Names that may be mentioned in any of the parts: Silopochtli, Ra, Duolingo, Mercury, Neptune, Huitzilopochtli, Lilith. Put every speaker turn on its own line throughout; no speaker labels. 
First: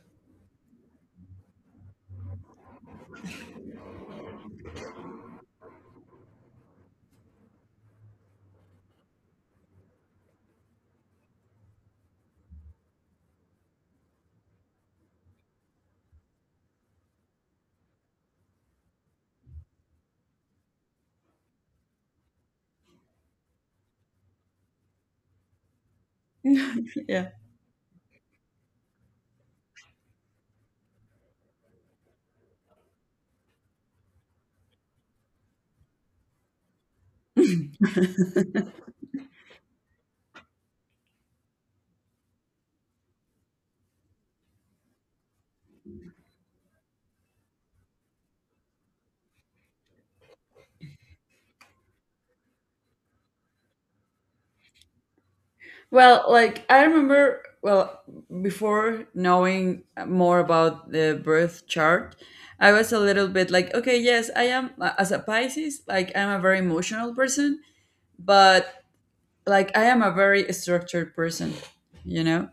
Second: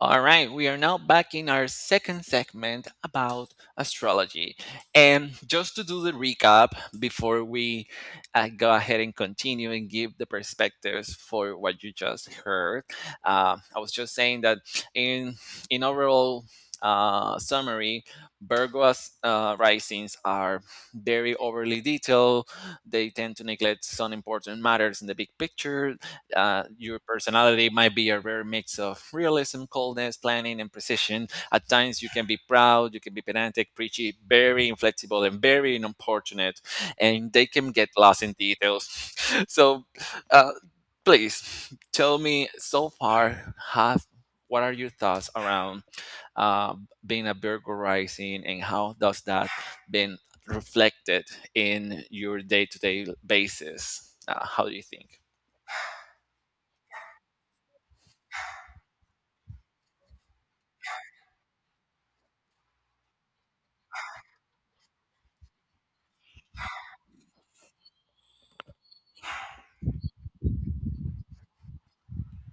All right, we are now back in our second segment about astrology. And just to do the recap before we go ahead and continue and give the perspectives for what you just heard, I was just saying that in in overall summary, Virgo's risings are very overly detailed. They tend to neglect some important matters in the big picture. Your
Yeah.
personality might be a rare mix of realism, coldness, planning, and precision. At times, you can be proud, you can be pedantic, preachy, very inflexible, and very unfortunate, and they can get lost in details. So, uh, please tell me so far, have what are your thoughts around uh, being a burglarizing and how does that been reflected in your day-to-day basis, how do you think?
Well, like I remember, well, before knowing more about the birth chart, I was a little bit like, okay, yes, I am as a Pisces, like I'm a very emotional person, but like I am a very structured person, you know?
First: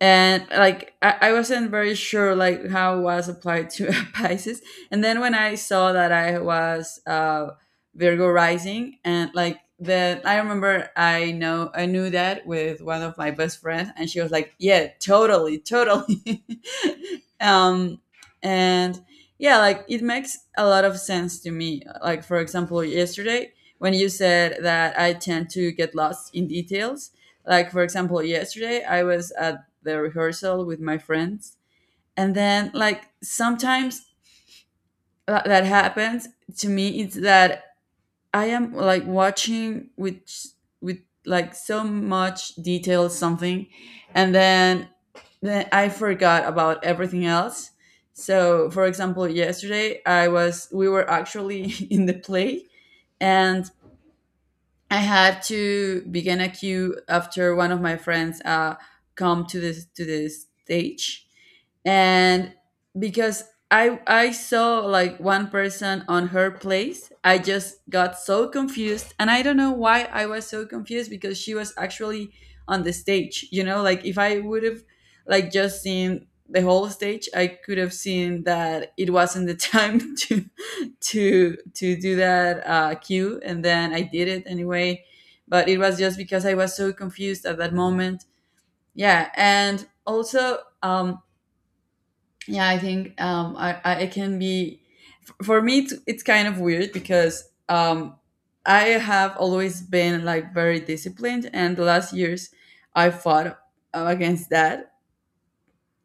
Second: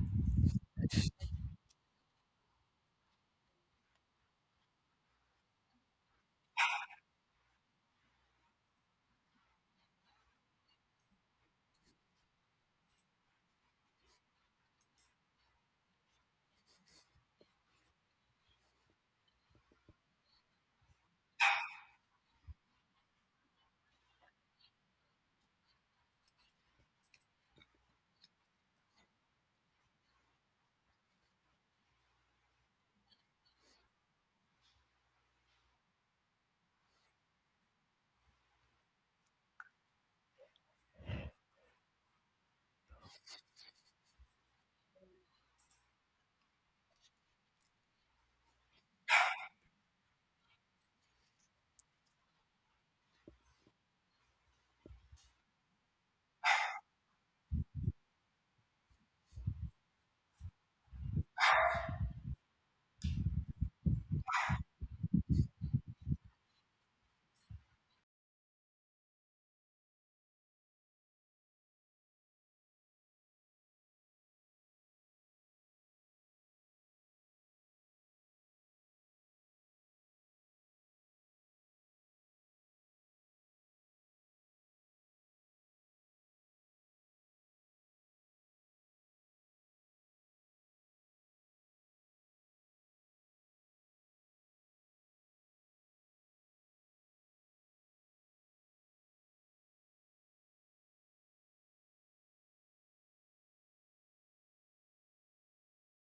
And like I wasn't very sure like how it was applied to Pisces. And then when I saw that I was Virgo rising, and like the I remember I know I knew that with one of my best friends, and she was like, "Yeah, totally, totally." um, and yeah, like it makes a lot of sense to me. Like, for example, yesterday when you said that I tend to get lost in details, like, for example, yesterday I was at the rehearsal with my friends. And then, like, sometimes that happens to me. It's that I am like watching with like so much detail something, and then I forgot about everything else. So, for example, yesterday I was we were actually in the play, and I had to begin a queue after one of my friends come to this stage, and because I saw like one person on her place, I just got so confused, and I don't know why I was so confused because she was actually on the stage. You know, like if I would have like just seen the whole stage, I could have seen that it wasn't the time to do that cue, and then I did it anyway. But it was just because I was so confused at that moment. Yeah, and also, yeah, I think, I it can be for me. It's kind of weird because I have always been like very disciplined, and the last years I fought against that,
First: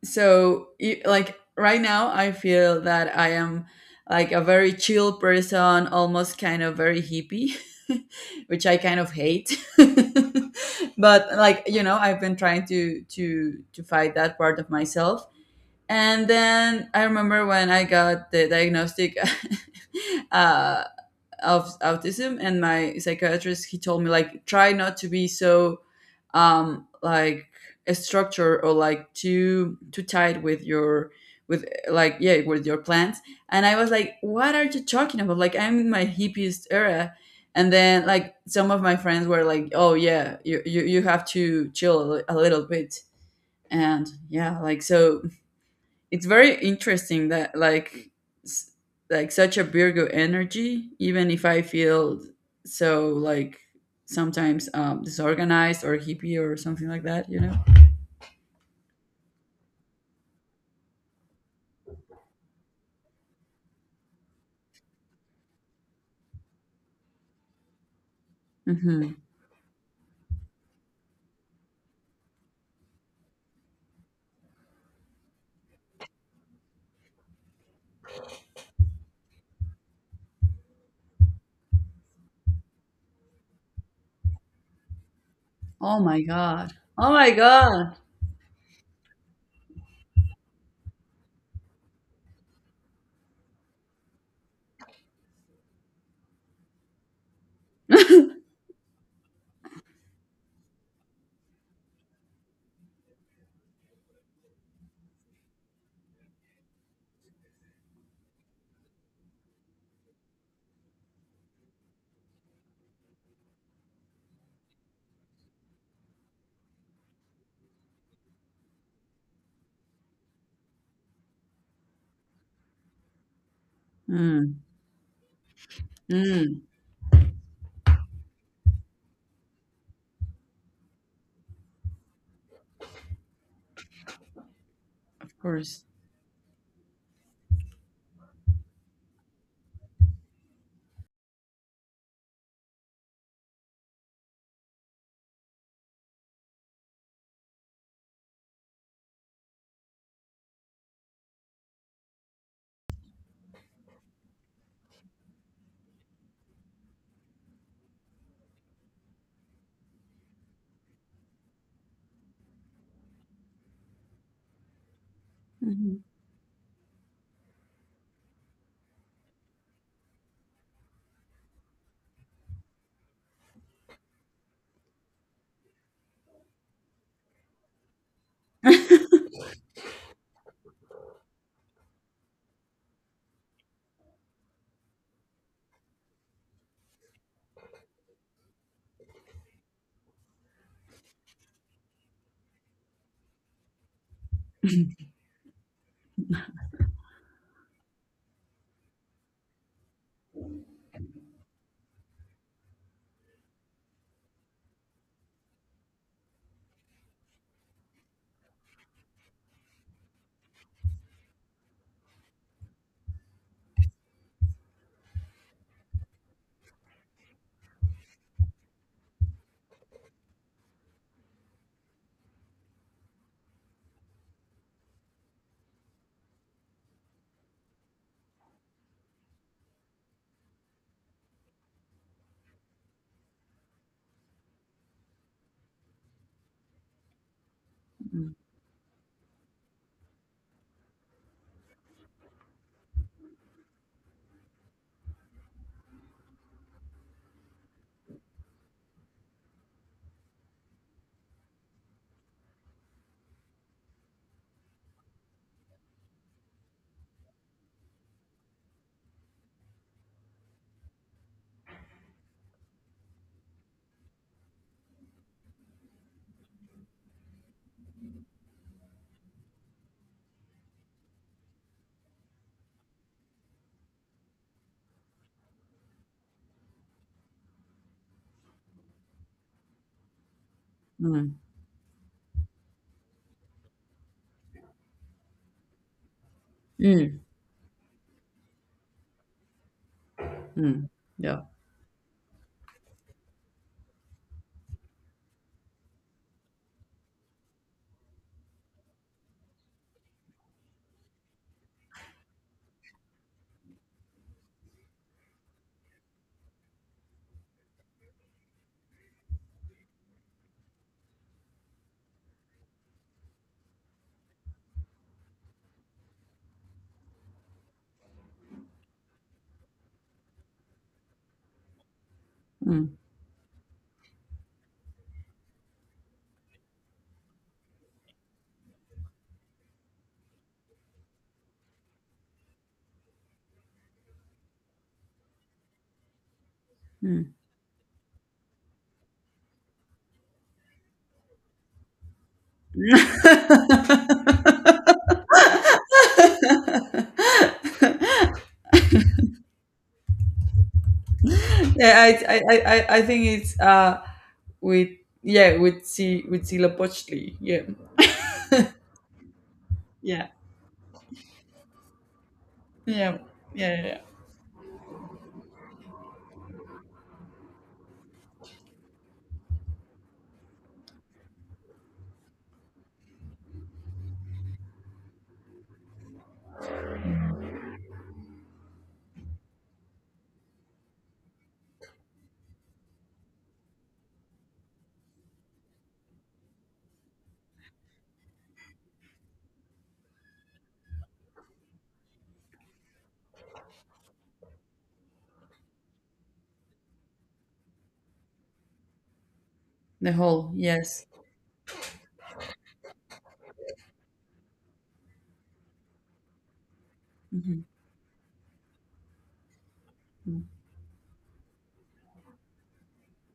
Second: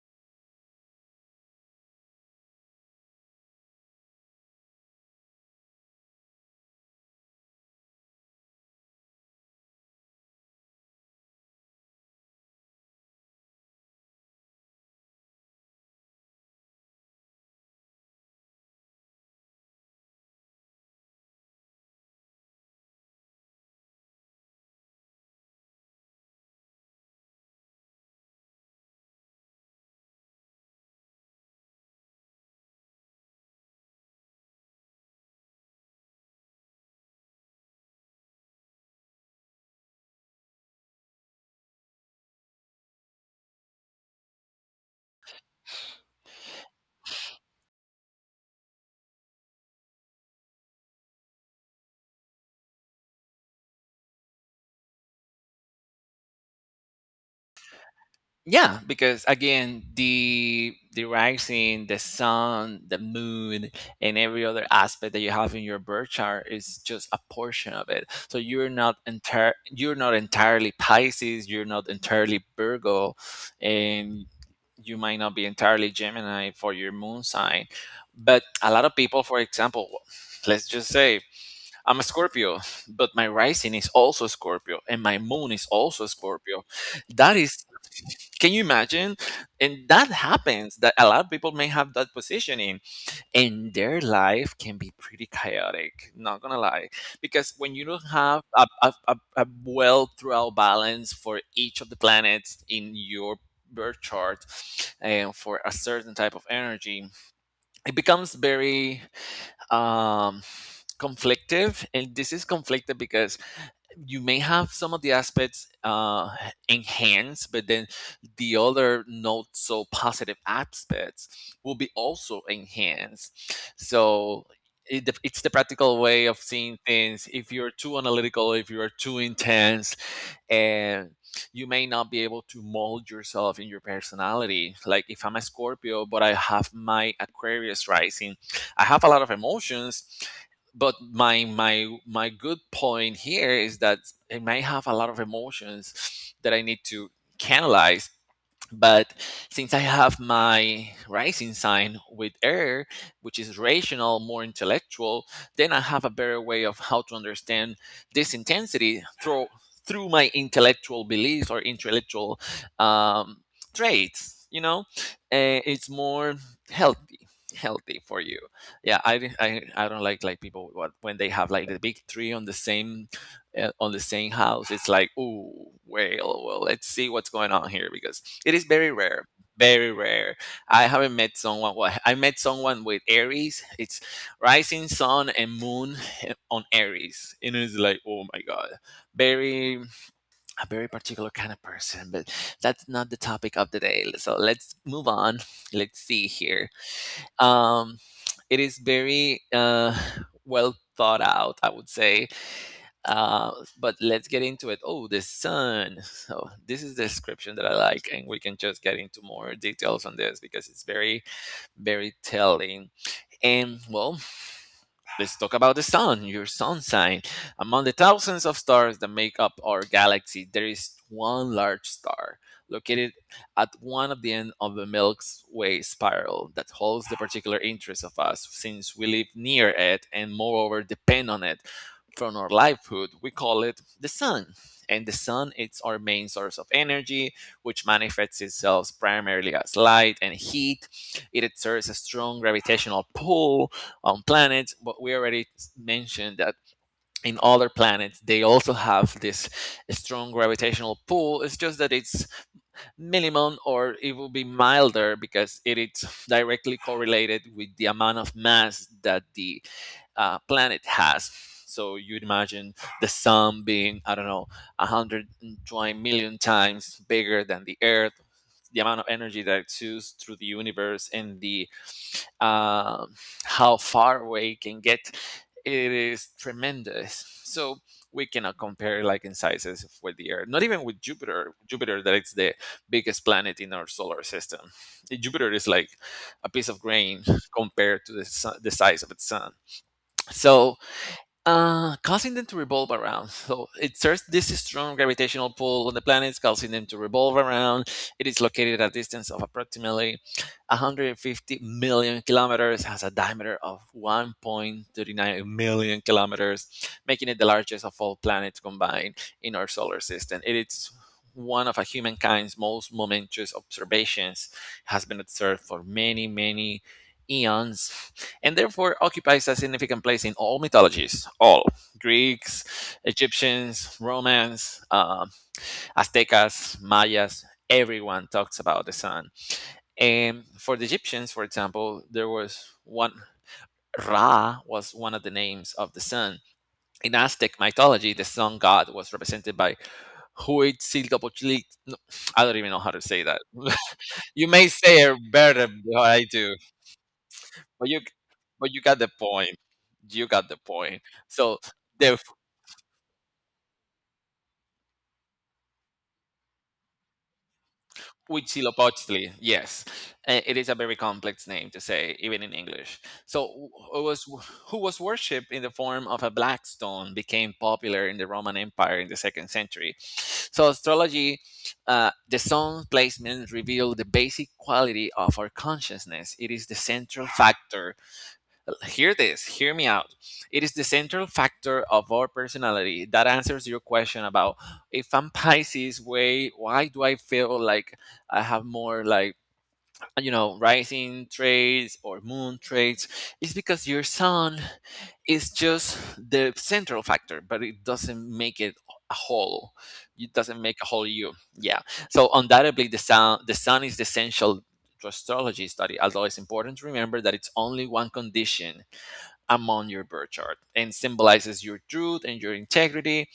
so like right now I feel that I am like a very chill person, almost kind of very hippie, which I kind of hate, but, like, I've been trying to fight that part of myself. And then I remember when I got the diagnostic uh, of autism, and my psychiatrist, he told me like, "Try not to be so like a structure, or like too tight with your, with like, yeah, with your plans." And I was like, "What are you talking about? Like, I'm in my hippiest era." And then, like, some of my friends were like, "Oh, yeah, you have to chill a little bit." And yeah, like, so it's very interesting that like, s- like, such a Virgo energy, even if I feel so like sometimes disorganized or hippie or something like that.
Yeah, because again, the rising, the sun, the moon, and every other aspect that you have in your birth chart is just a portion of it. So
Hmm.
you're not entirely Pisces, you're not entirely Virgo, and you might not be entirely Gemini for your moon sign. But a lot of people, for example, let's just say I'm a Scorpio, but my rising is also Scorpio and my moon is
Oh
also
my
Scorpio.
god, oh my
That is
god.
Can you imagine? And that happens that a lot of people may have that positioning and their life can be pretty chaotic, not gonna lie. Because when you don't have a well throughout balance for each of the planets in your birth chart and for a certain type of energy, it becomes very um, conflictive, and this is conflicted because you may have some of the aspects enhanced, but then the other not so positive aspects will be also enhanced. So
Mm.
it's the practical way of
Mm.
seeing things. If you're too analytical, if you're too intense, and you may not be able to mold yourself in your personality. Like if I'm
Of
a
course.
Scorpio, but I have my Aquarius rising, I have a lot of emotions, but my good point here is that I may have a lot of emotions that I need to canalize, but since I have my rising sign with air, which is rational, more intellectual, then I have a better way of how to understand this intensity through my intellectual beliefs or intellectual um, traits. It's
Mhm.
more healthy healthy for you. Yeah, I don't like people what when they have like the big three on the same, house. It's like, oh, well let's see what's going on here, because it is very rare, very rare. I haven't met someone. Well, I met someone with Aries. It's rising, sun, and moon, on Aries, and it's like, oh my god, very, a very particular kind of person. But that's not the topic of the day. So let's move on. Let's see here. Um, it is very well thought out, I would say. Uh, but let's get into it. Oh, the sun. So this is the description that I like, and we can just get into more details on this because it's very, very telling. And well, let's talk about the sun, your sun sign. Among the thousands of stars that make up our galaxy, there is one large star located at one of the end of the Milky Way spiral that holds the particular interest of us since we live near it and moreover depend on it from our livelihood. We call it the sun. And the sun is our main source of energy, which
Mm.
manifests itself primarily as light and heat. It exerts a strong gravitational pull on planets, but we already mentioned that in other planets they also have this strong gravitational pull. It's just that it's minimum, or it will be milder, because it is directly correlated with the amount of mass that the planet has. So you'd imagine the sun being, I don't know, 120 million times bigger than the earth. The amount of energy that it exudes through the universe and the, um, how far away it can get, it is tremendous. So we cannot compare like in sizes with the earth, not even with
Mm.
Jupiter. Jupiter that it's the biggest planet in our solar system, Jupiter is like a piece of
Mm.
grain compared to the sun, the size of its sun. So
Mm. Yeah.
causing them to revolve around. So it exerts this strong gravitational pull on the planets, causing them to revolve around. It is located at a distance of approximately 150 million kilometers, has a diameter of 1.39 million kilometers, making it the largest of all planets combined in our solar system. It is one of a humankind's most momentous observations, has been observed for many, many eons, and therefore occupies a significant place in all mythologies: all Greeks,
Mm.
Egyptians, Romans, Aztecas, Mayas. Everyone talks about the sun. And for the Egyptians, for example, there was one, Ra was one of the names of the sun. In Aztec mythology, the sun god was represented by Huitzilopochtli. No, I don't even know how to say that. You may say it better than I do.
Mm.
But you but you got the point. You got the point. So
Yeah, I,
the
I, I, I I think it's, with, yeah, with C, with Silopochtli. Yeah,
Huitzilopochtli, yes.
yeah,
It is a very complex name to say even in English.
yeah,
So
yeah,
wh-
yeah.
who was who was worshipped in the form of a black stone, became popular in the Roman empire in the second century. So astrology, the sun placement reveal the basic quality of our consciousness. It is the central factor. Hear this, hear me out. It is the central factor of our personality that answers your question about, if I'm Pisces, way why do I feel like I have more like, you know, rising traits or moon traits? It's because your sun is just the central factor, but it doesn't make it a whole.
The
It
whole,
doesn't make a
yes.
whole you. Yeah. So undoubtedly, the sun is the essential to astrology study, although it's important to remember that it's
Mm-hmm.
only one condition among your birth chart, and symbolizes your truth and your integrity.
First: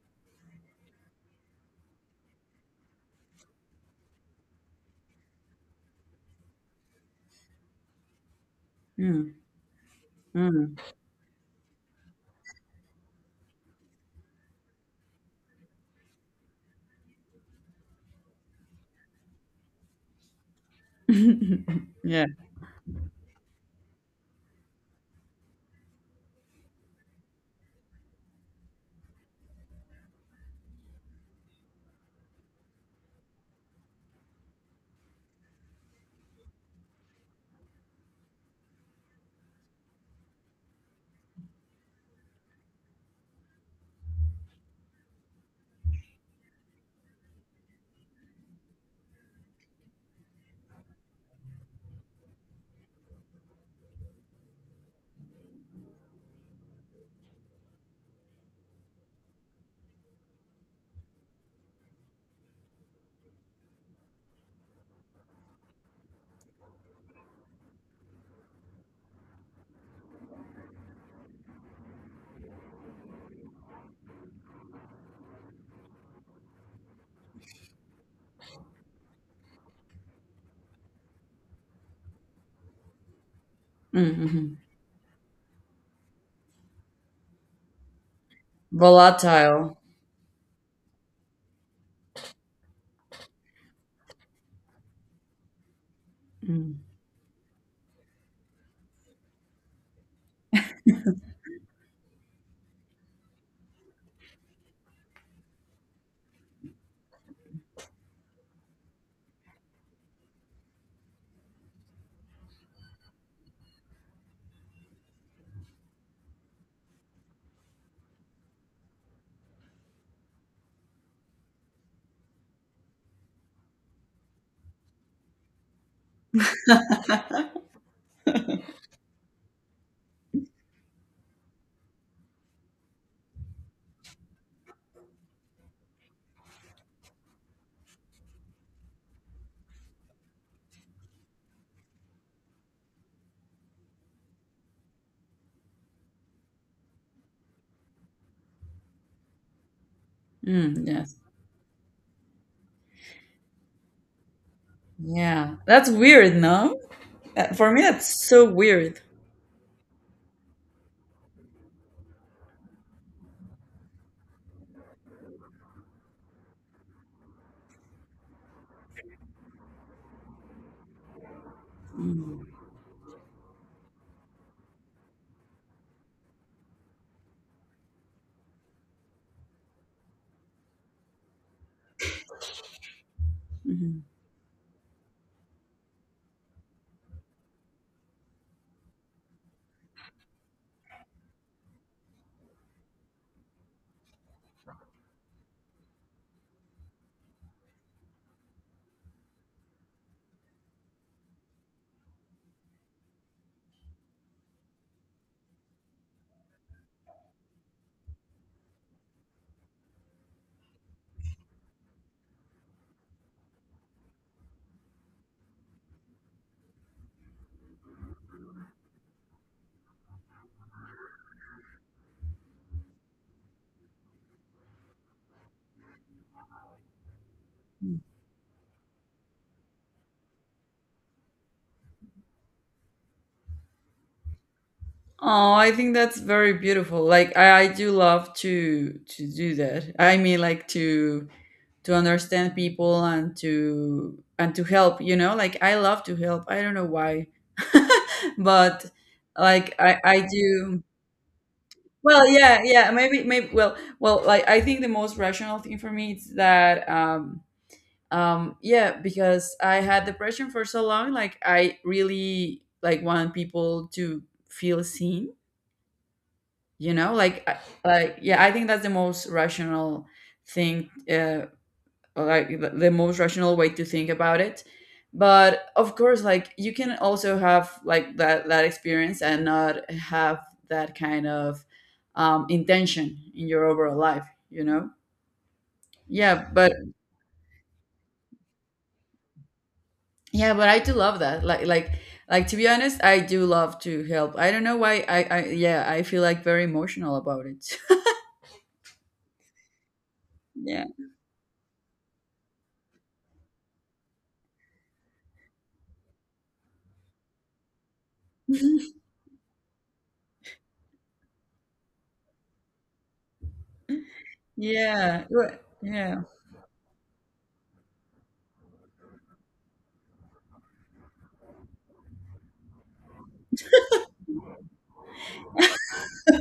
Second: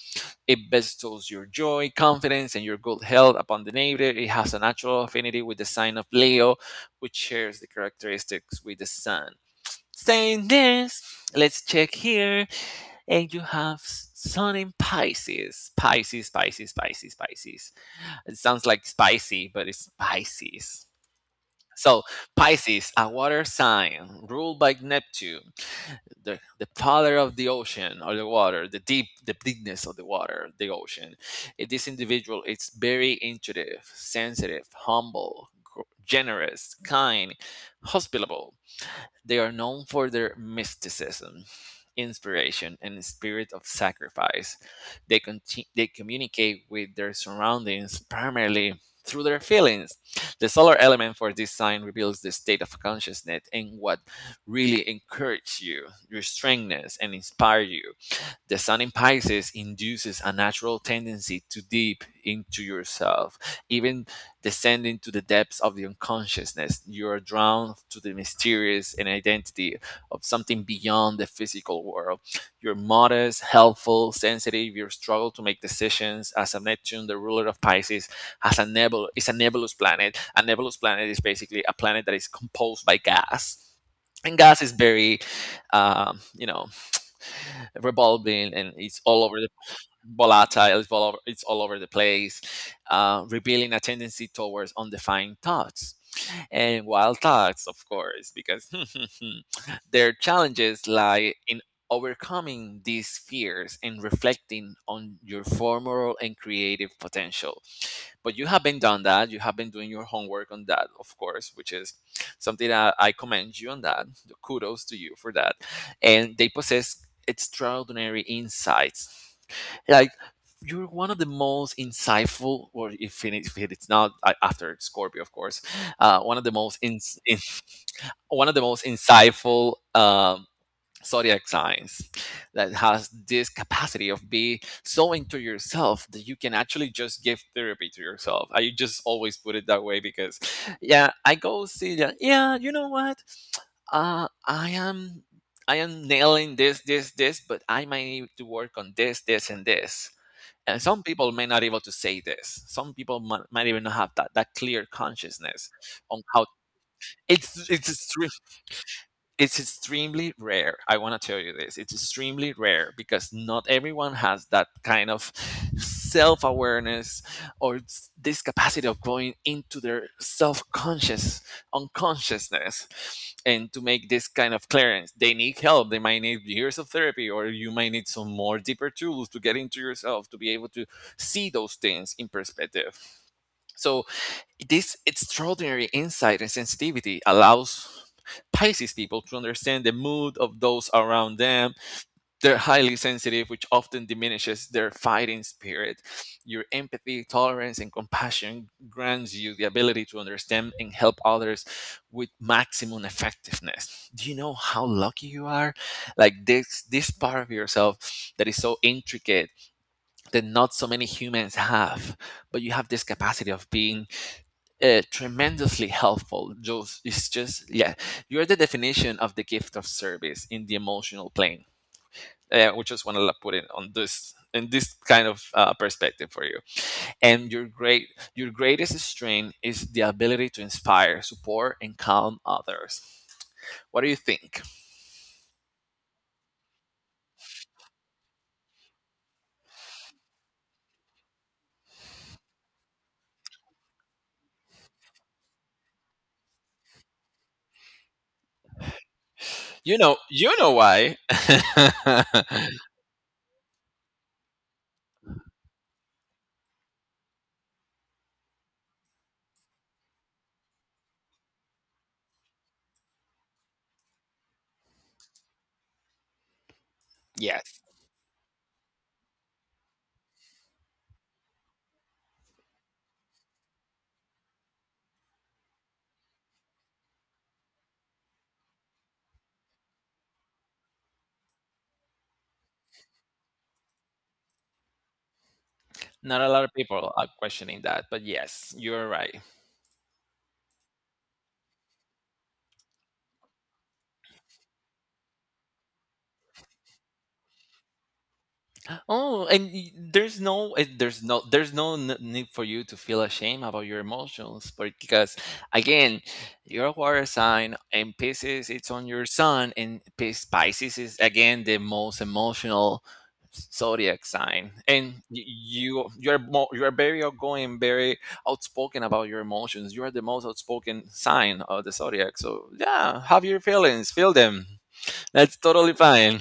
It bestows your joy, confidence, and your good health upon the native. It has a natural affinity with the sign of Leo, which shares the characteristics with the
Mm.
sun. Saying
Mm.
this, let's check here. And you have sun in Pisces. Pisces, Pisces, Pisces, Pisces. It sounds like spicy, but it's Pisces. So,
Yeah.
Pisces, a water sign ruled by Neptune, the father of the ocean, or the water, the deep, the deepness of the water, the ocean. This individual is very intuitive, sensitive, humble, generous, kind, hospitable. They are known for their mysticism, inspiration, and spirit of sacrifice. They communicate with their surroundings primarily through their feelings. The solar element for this sign reveals the state of consciousness and what really encourages you, your strengthness, and inspire you. The sun in Pisces induces a natural tendency to deep into yourself, even descending to the depths of the unconsciousness. You are drawn to the mysterious and identity of something beyond the physical world. You're modest, helpful, sensitive. Your struggle to make decisions, as a Neptune, the ruler of Pisces, has a nebula. It's a nebulous planet. A nebulous planet is basically a planet that is composed by gas,
Mm,
and
hmm
gas is very, um, you know revolving, and it's all over the,
Volatile.
volatile, it's all over the place. Revealing a tendency towards undefined thoughts and
Mm.
wild thoughts, of course, because their challenges lie in overcoming these fears and reflecting on your formal and creative potential. But you have been done that, you have been doing your homework on that, of course, which is something that I commend you on that. Kudos to you for that. And they possess extraordinary insights. Like, you're one of the most insightful, or, if it is not, after Scorpio, of course. One of the most ins in, one of the most insightful zodiac signs that has this capacity of be so into yourself that you can actually just give therapy to yourself. I just always put it that way because, yeah, I go see that, yeah, you know what, uh i am I am nailing this, but I might need to work on this and this. And
Mm.
some
Yes.
people may not able to say this, some people might even not have that clear
Yeah.
consciousness
That's
on
weird,
how
no?
it's
For me,
it's
that's so weird.
it's extremely rare. I want to tell you this. It's extremely rare because not everyone has that kind of self awareness, or this capacity of going into their self conscious,
Mm.
unconsciousness, and to make this kind of clearance. They need help. They might need years of therapy, or you might need some more deeper tools to get into yourself to be able to see those things in perspective. So
Mhm.
this extraordinary insight and sensitivity allows Pisces people to understand the mood of those around them. They're highly sensitive, which often diminishes their fighting spirit. Your empathy, tolerance, and compassion grants you the ability to understand and help others with maximum effectiveness. Do you know how lucky you are? Like this part of yourself that is so intricate that not so many humans have, but you have this capacity of being tremendously helpful. Just it's just yeah, you're the definition of the gift of service in the emotional plane, which is what I put in this kind of perspective for you. And your great your greatest strength is the ability to inspire, support, and calm others. What do you think?
Oh, I think that's very beautiful. Like, I do love to do that. I mean, like, to understand people and to help. Like, I love to help. I don't know why. But, like, i i
You know
do.
why.
Well, yeah, yeah, maybe, well, like, I think the most rational thing for me is that, yeah, because I had depression for so long, like, I really like want people to feel seen, like,
Yes.
like, yeah, I think that's the most rational thing, like, the most rational way to think about it. But of course, like, you can also have like that experience and not have that kind of, intention in your overall life,
Not
yeah,
a lot
but
of people are questioning that, but yes, you're right.
yeah, but I do love that. Like, to be honest, I do love to help. I don't know why. I, yeah, I feel like very emotional about it.
Oh, and there's no, eh,
Yeah,
there's no n- need for you to feel ashamed about your emotions, because again, you're a water sign, and Pisces it's on your sun, and Pisces is again the most emotional zodiac sign, and
yeah.
y- you
Yeah.
you're more you're very outgoing, very outspoken about your emotions. You are the most outspoken sign of the zodiac, so yeah, have your feelings, feel them. That's totally fine.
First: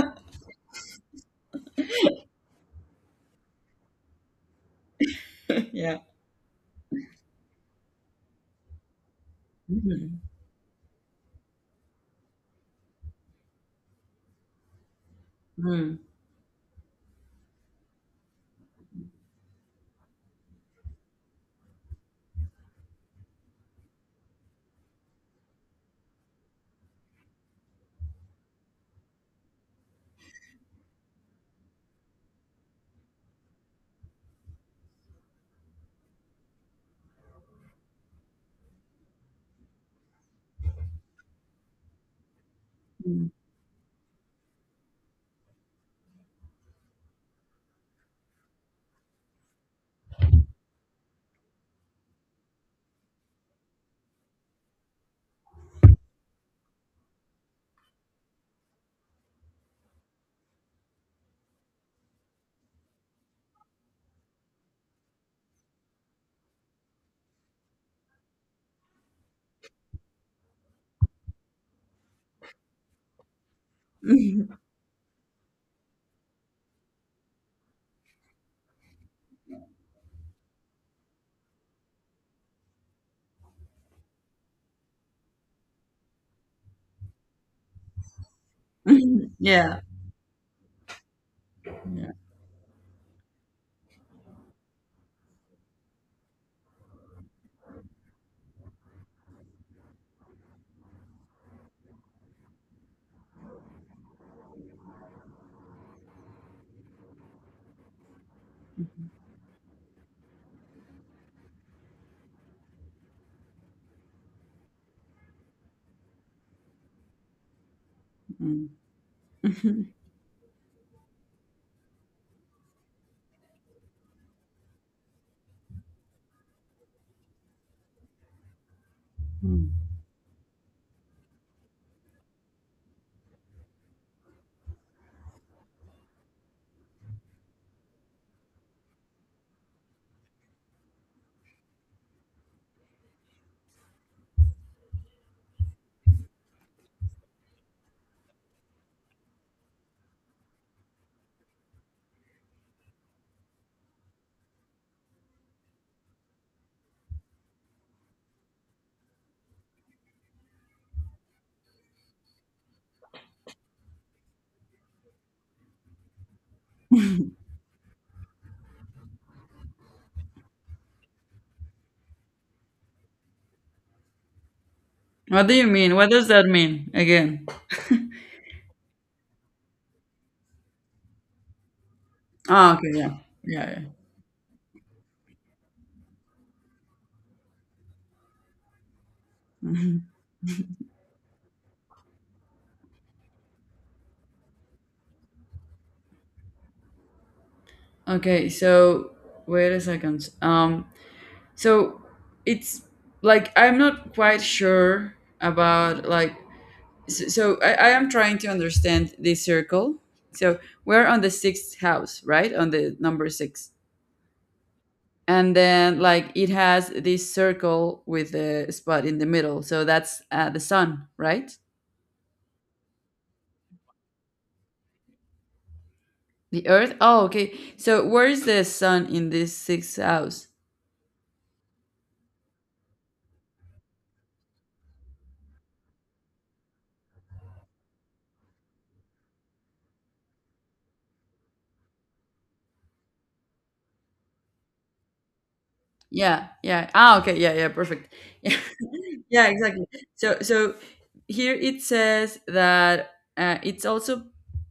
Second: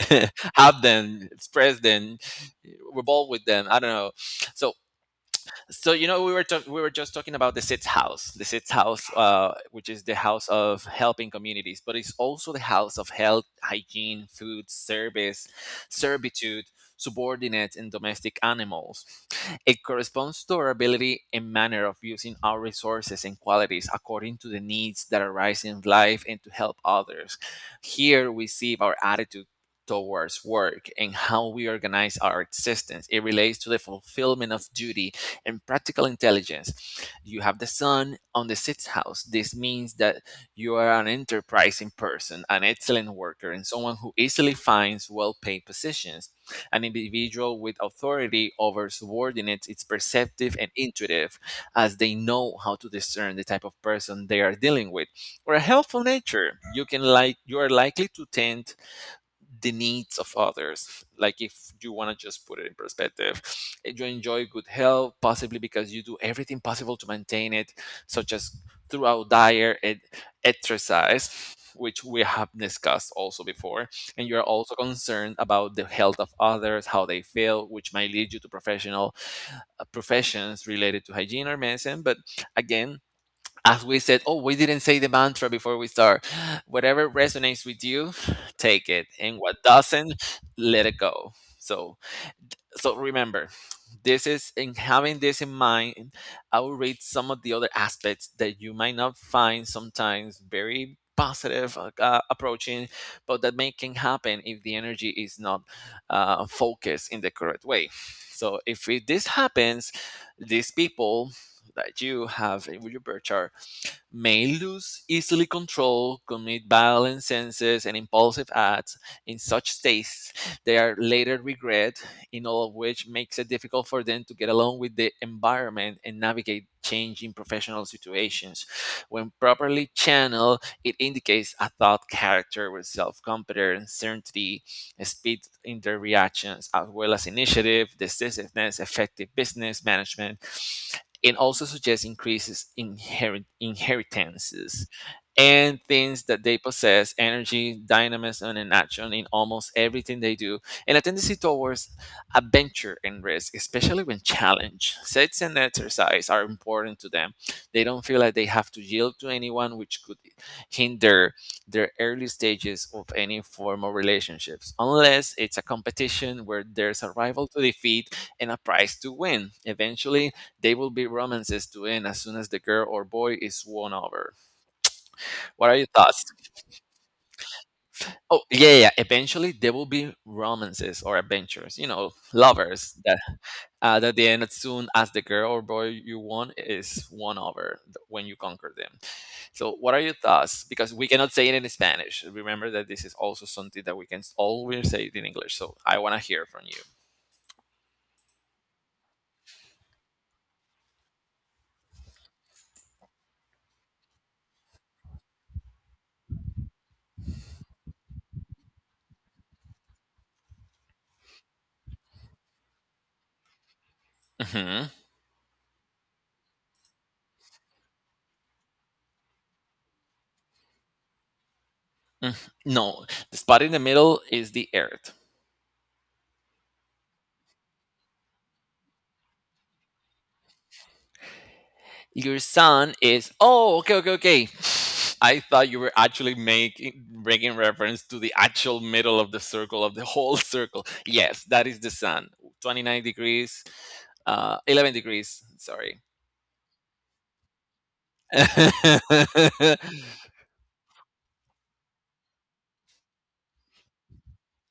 Have them, express them, revolve with them. I don't know. So
Yeah.
you know, we were just talking about the Sitz House, which is the
Mhm.
house of helping communities, but it's also the house of health, hygiene, food, service,
Mm.
servitude, subordinates, and domestic animals. It corresponds to our ability and manner of using our resources and qualities according to the needs that arise in life and to help others. Here we see our attitude towards work and how we organize our existence. It relates to the fulfillment of duty and practical intelligence. You have the sun on the sixth house. This means that you are an enterprising person, an excellent worker, and someone who easily finds well paid positions. An individual with authority over subordinates is perceptive and intuitive, as they know how to discern the type of person they are dealing with. Or a helpful nature, you can like you are likely to tend the needs of others. Like if you want to just put it in perspective, you enjoy good health possibly because you do everything possible to maintain it, such as throughout diet and exercise, which we have discussed also before. And you're
Mm.
also concerned about the health of others, how they feel, which might lead you to professional professions related to hygiene or medicine. But again, as we said, oh, we didn't say the mantra before we start. Whatever resonates with you, take it. And what
Yeah,
doesn't, let it go. So
yeah.
remember, this is in having this in mind, I will read some of the other aspects that you might not find sometimes very positive approaching, but that may can happen if the energy is not focused in the correct way. So if it, this happens, these people that you have in your birth chart may lose easily control, commit violent senses and impulsive
Mm.
acts in such states they are later regret, in all of which makes it difficult for them to get along with the environment and navigate changing professional situations. When
Mm.
properly channeled, it indicates a thought character with self-confidence, certainty, speed in their reactions, as well as initiative, decisiveness, effective business management. It also suggests increases in inheritances and things that they possess, energy, dynamism, and action in almost everything they do, and a tendency towards adventure and risk, especially when challenged. Sex and exercise are important to them. They don't feel like they have to yield to anyone, which could hinder their early stages of any form of relationships, unless it's a competition where there's a rival to defeat and a prize to win. Eventually, they will be romances to end as soon as the girl or boy is won over.
What do you
What are your
mean? What
thoughts?
does that mean again?
Oh, yeah, yeah, yeah. Eventually, there will be romances or adventures, you know,
Ah, okay,
lovers
yeah,
that,
yeah, yeah.
at the end, as soon as the girl or boy you want is won over, when you conquer them. So, what are
Mhm.
your thoughts? Because we cannot say it in Spanish. Remember that this is also something that we can always say it in English. So, I want to hear from you.
Okay, so wait a second. So it's like I'm not quite sure about, like. So I am trying to understand this circle. So we're on the sixth house, right? On the number six,
Hmm.
and then like it has this circle with a spot in the middle. So that's, the sun, right?
No, the spot in the middle is the earth.
The Earth? Oh, okay. So where is the sun in this sixth house?
Your son is, oh, okay, okay, okay. I thought you were actually making reference to the actual middle of the circle of the whole circle. Yes, that is the sun. 29 degrees, 11 degrees, sorry.
Yeah, yeah. Ah, okay. Yeah, yeah. Perfect. Yeah, yeah. Exactly. So here it says that, it's also,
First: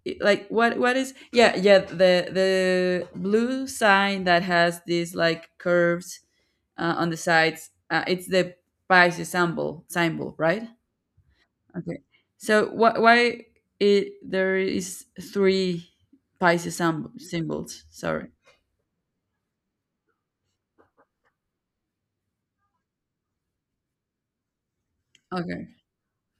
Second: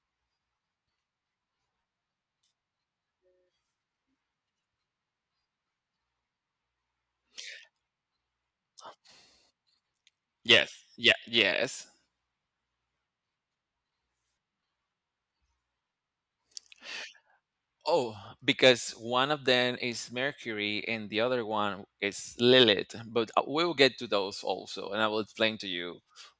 like, what is, yeah, yeah, the blue sign that has these like curves, on the sides. It's the Pisces symbol, right?
Yes, yeah, yes.
Okay. So wh- why it there is three Pisces symbols?
Oh,
Sorry.
because one of them is Mercury and the other one is Lilith. But we will get to those also, and I will explain to
Okay.
you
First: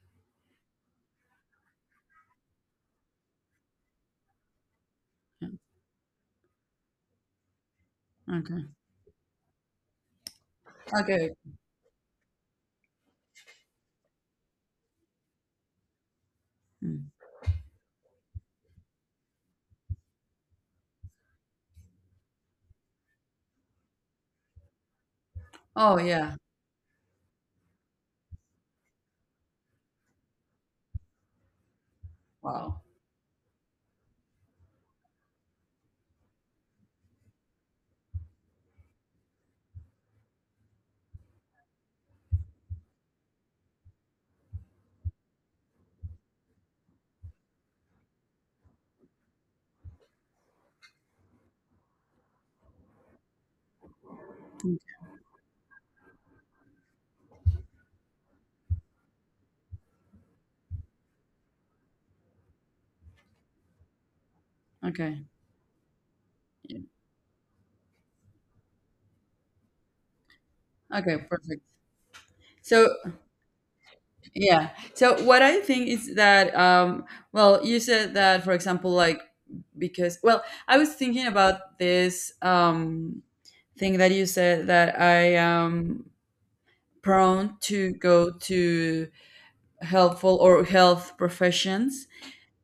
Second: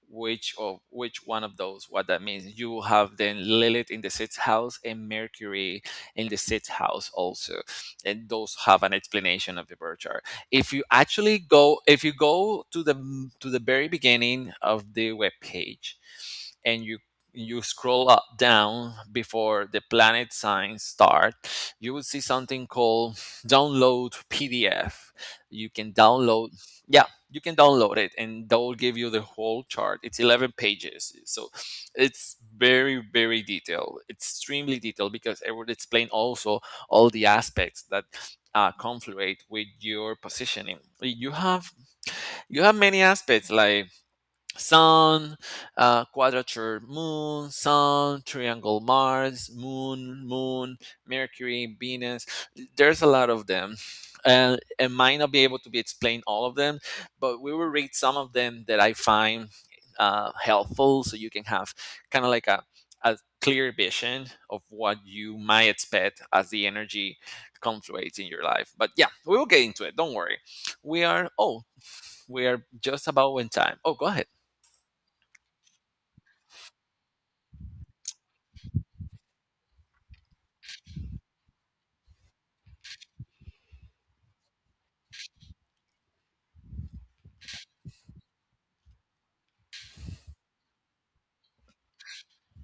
which one of those what that means. You will have then Lilith in the sixth house and
Yeah.
Mercury in the sixth house also, and those
Okay.
have an explanation of the birth chart. If you
Okay.
actually go, if you go to the very beginning of the web page, and you
Mm.
you scroll up down before the planet signs start, you would see something called download PDF. You can
Oh, yeah.
download, yeah, you can download it, and that will give you the whole chart. It's 11 pages, so it's
Wow.
very, very detailed, extremely detailed because it would explain also all the aspects that confluate with your positioning. You have many aspects like sun, quadrature moon, sun, triangle Mars, moon, Mercury, Venus. There's a lot of them. And
Mm.
it might not be able to be explained all of them, but we will read some of them that I find helpful so you can have kind of like a clear vision of what
Okay.
you might expect as the
Yeah.
energy confluates in your life. But yeah, we will get into it. Don't worry. We
Okay.
are,
Perfect.
oh, we are
So
just about in time. Oh, go ahead.
yeah. So what I think is that, well, you said that for example, like, because, well, I was thinking about this, thing that you said that I am prone to go to helpful or health professions.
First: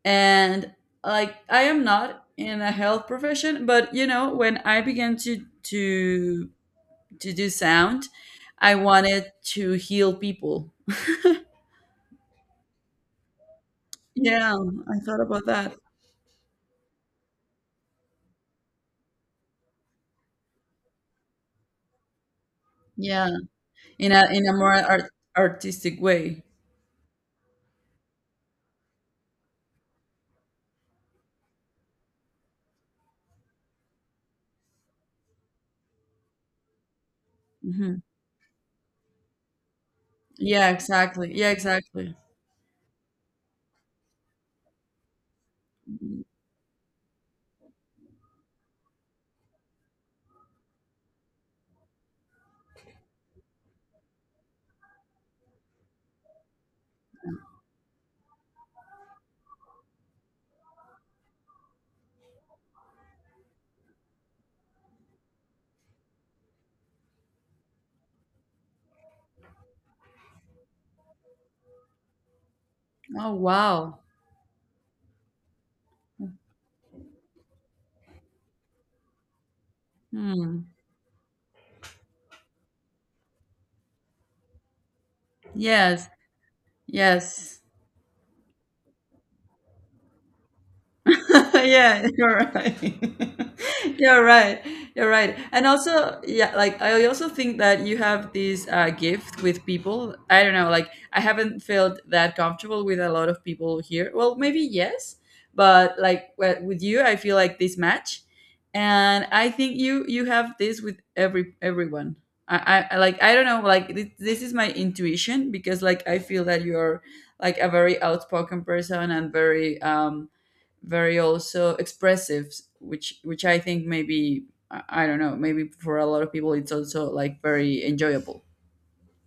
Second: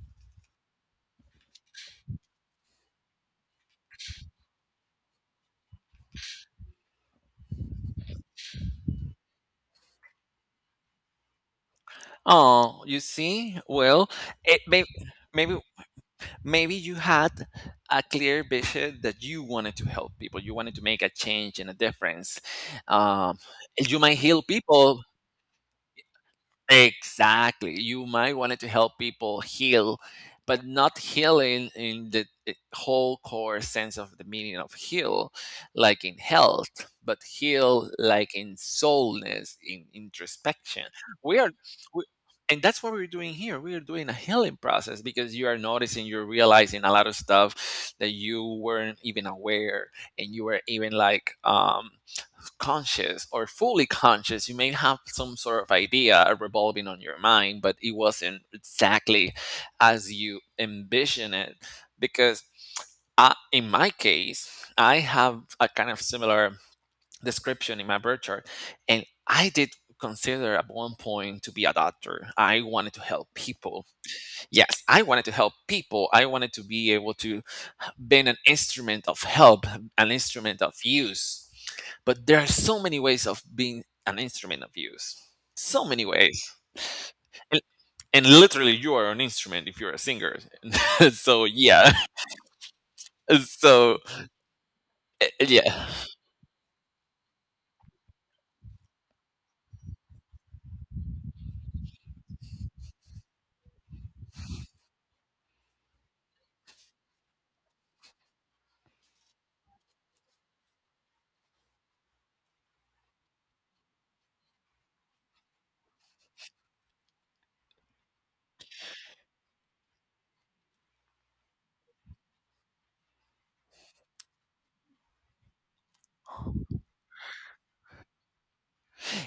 And like, I am not in a health profession, but, when I began to do sound, I wanted to heal people.
Oh, you see? Well,
Yeah,
it may,
I thought about
maybe
that.
maybe you had a clear vision that you wanted to help people. You wanted to make a change and a difference.
Yeah,
Um, you
in
might
a
heal
more
people.
artistic way.
Exactly. You might wanted to help people heal, but not healing in the whole core sense of the meaning of heal, like in health, but heal
Hmm.
like in soulness, in
Yeah,
introspection.
exactly,
We
yeah,
are, we,
exactly.
and that's what we're doing here. We are doing a healing process because you are noticing, you're realizing a lot of stuff that you weren't even aware, and you were even like, conscious or fully conscious. You may have some sort of idea revolving on your mind, but it wasn't exactly as you envision it, because I, in my case, I have a kind of similar description in my birth chart, and I did consider at one point to be a doctor. I wanted to help
Oh,
people.
wow.
Yes, I wanted to help people. I wanted to be able to been an instrument of help, an instrument
Hmm.
of use. But there are so many ways of being an instrument of use. So many
Yes.
ways.
Yes.
And, and literally, you are an instrument if you're a singer. So, yeah.
Yeah, you're right.
So,
You're right. You're right. And
yeah.
also, yeah, like, I also think that you have this, gift with people. I don't know, like, I haven't felt that comfortable with a lot of people here. Well, maybe, yes, but, like, with you, I feel like this match, and I think you have this with everyone. Like, I don't know. Like, this is my intuition because like I feel that you're like a very outspoken person, and very, very, also expressive, which, I think maybe, I don't know, maybe for a lot of people it's also like very enjoyable.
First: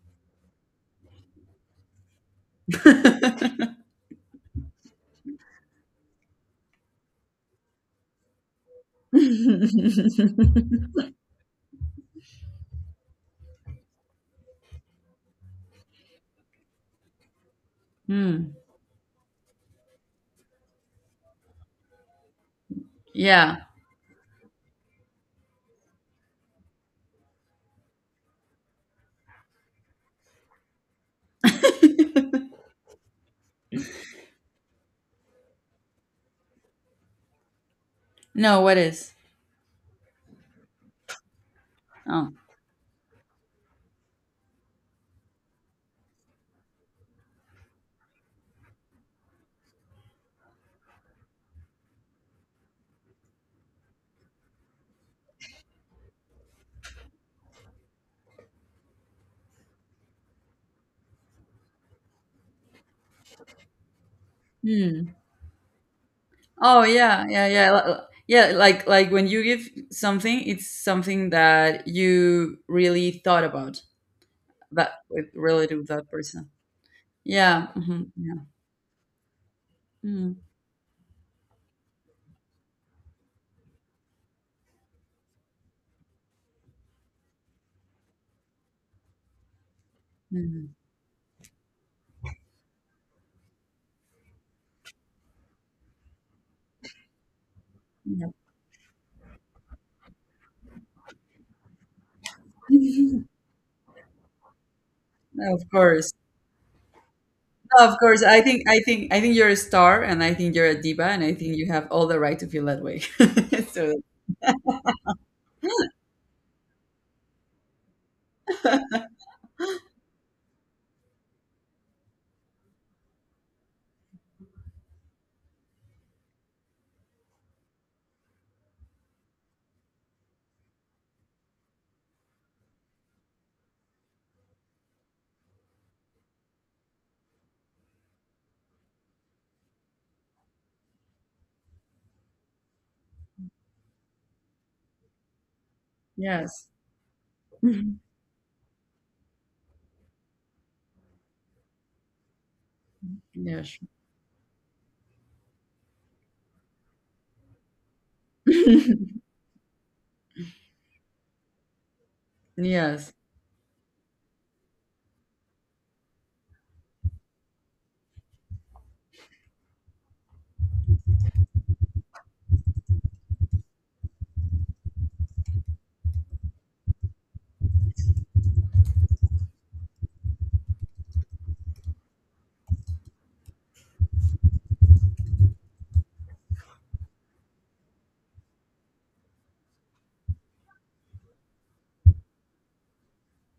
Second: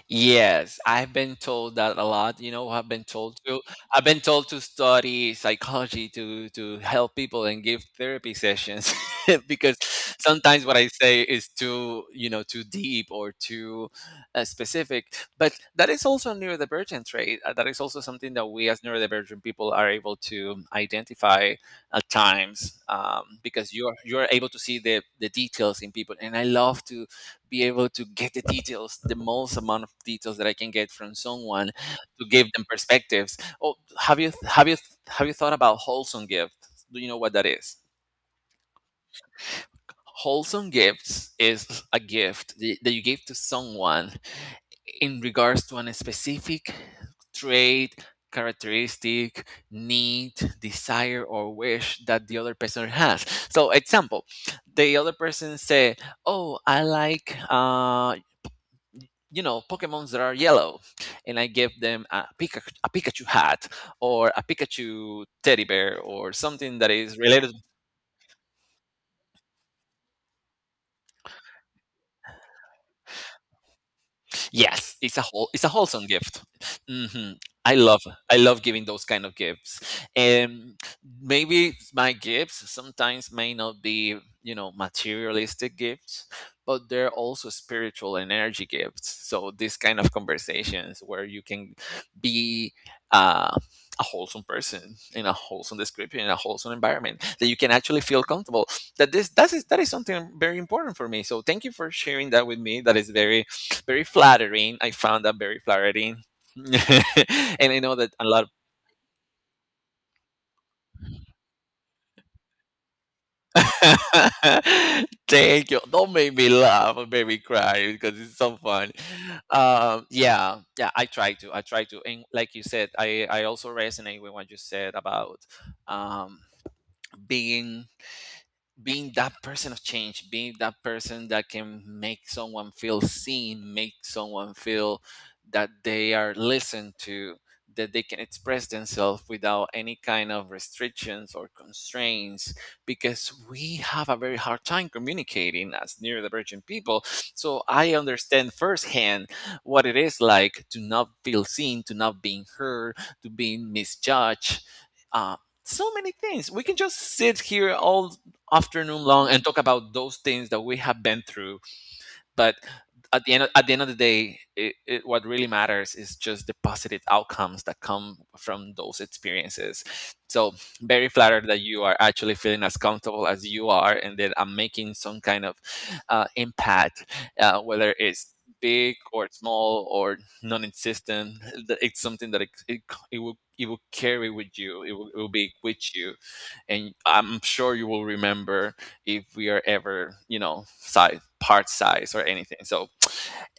Yes, I've been told that a lot. You know, I've been told to study psychology to help people and give therapy sessions because sometimes what I say is too, you know, too deep or too specific. But that is also a neurodivergent trait. That is also something that
Hmm.
we as neurodivergent people are able to identify at times,
Yeah.
because you're able to see the details in people. And I love to be able to get the details, the most amount of details that I can get from someone to give them perspectives. Oh, have you thought about wholesome gifts? Do you know what that is?
No, what is?
Wholesome gifts is a
Oh.
gift that you give to someone in regards to a specific trait, characteristic, need, desire, or wish that the other person has. So, example, the other person say, "Oh, I like, you know, pokemons that are yellow," and I give them a pikachu hat or a
Hmm.
pikachu teddy bear or something
Oh,
that is
yeah, yeah,
related.
yeah. Yeah, like when you give something, it's something that you really thought about, that,
Yes, it's a
with,
whole it's a
relative to
wholesome
that
gift.
person.
Hmm.
Yeah.
I love
Mhm.
I
Yeah.
love giving those kind of gifts,
Mm.
and maybe my gifts sometimes may not be, you know, materialistic gifts, but they're also spiritual and energy gifts. So these kind of
Mhm.
conversations where you can be, Uh, a wholesome person in a wholesome description in a wholesome environment that you can actually feel
Yeah.
comfortable, that is something very important for me, so thank you for sharing that with me. That is very, very flattering. I found that
Yeah,
very
of course.
flattering. And I know
Of
that
course,
a
I
lot of,
think I think I think you're a star, and I think you're a diva, and I think you have all the right to feel that way. So,
thank you. Don't make me laugh or make me cry because it's so fun. Yeah, yeah. I try to. I try to. And like you said, I also resonate with what you said about, um, being being that person of change, being that person that can make someone feel seen, make someone feel that they are listened to, that they can express themselves without any kind of restrictions or constraints, because we have a very hard time communicating as neurodivergent
yes.
people. So I
Mhm.
understand firsthand what it is like to not feel seen, to not being heard, to being
Yes,
misjudged. Uh, so many things. We can just sit here all afternoon long and talk about those things that we have been through. But
yes,
at the end of the day, what really matters is just the positive outcomes that come from those experiences. So very flattered that you are actually feeling as comfortable as you are, and that I'm making some kind of impact, whether it's big or small or non-existent. That It's something that, it will carry with you. It will it will be with you, and I'm sure you will remember if we are ever, you know, size part size or anything. So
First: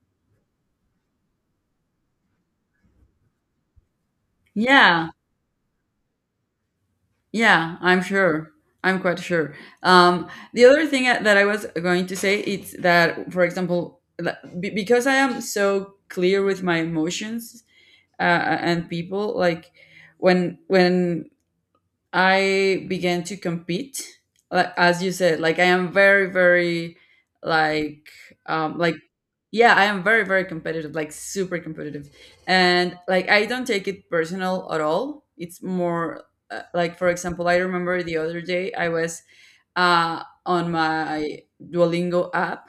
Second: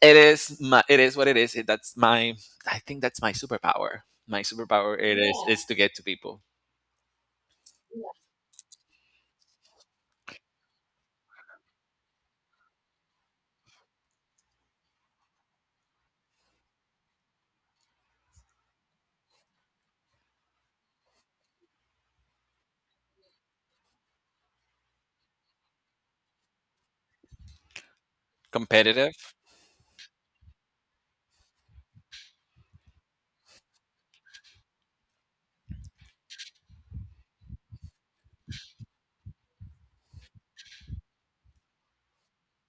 it is my, it is what it is it, that's my, I think that's My superpower,
yeah,
it is. Yeah, is to get to people.
yeah. I'm sure. I'm quite sure. Um, the other thing that I was going to say is that, for example, because I am so clear with my emotions, uh, and people, like when, I began to compete, like, as you said, like I am very, very, like, um, like,
Competitive.
yeah, I am very, very competitive, like super competitive, and like I don't take it personal at all. It's more, like, for example, I remember the other day I was, on my Duolingo app,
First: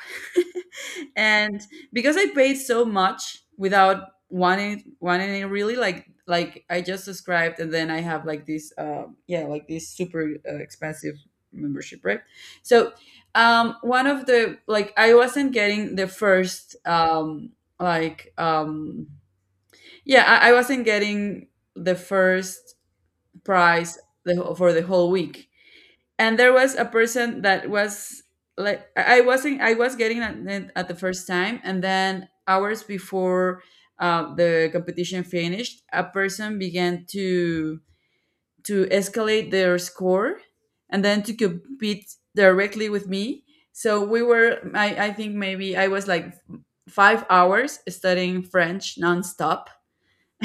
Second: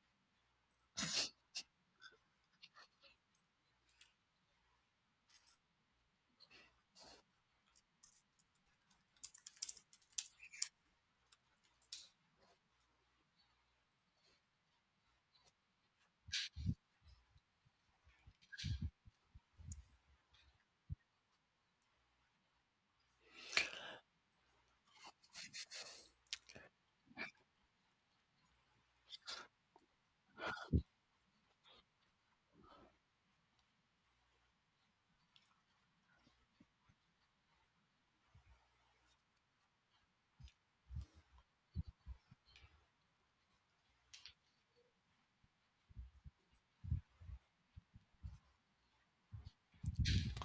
and because I paid so much without wanting it really, like, I just subscribed, and then I have like this, yeah, like this super, expensive membership, right? So, one of the, like, I wasn't getting the first, like, yeah, I wasn't getting the first prize, for the whole week. And there was a person that was like, I wasn't I was getting it at the first time, and then hours before, the competition finished, a person began to escalate their score, and then to compete directly with me. So I think maybe I was like 5 hours studying French nonstop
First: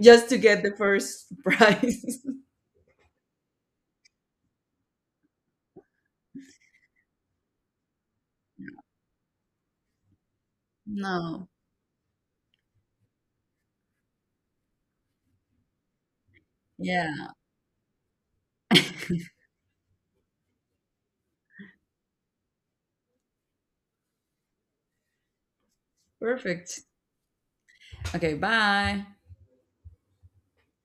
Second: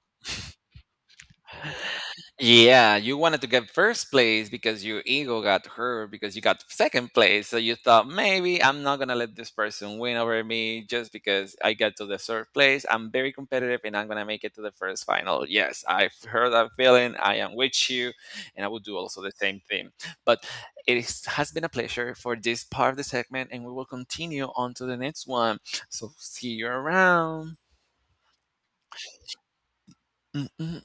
just to get the first prize.
Yeah, you wanted to get first place because your ego got hurt because you got second place. So you thought maybe I'm not gonna let this person win over me just
No.
because I got to the third place. I'm very competitive and I'm gonna make it to the first final. Yes, I've heard that feeling.
Yeah.
I am with you, and I will do also the same thing. But it is, has been a pleasure for this part of the segment, and we will continue on to the next one. So see you
Perfect.
around.
Okay, bye.
Mm, mm.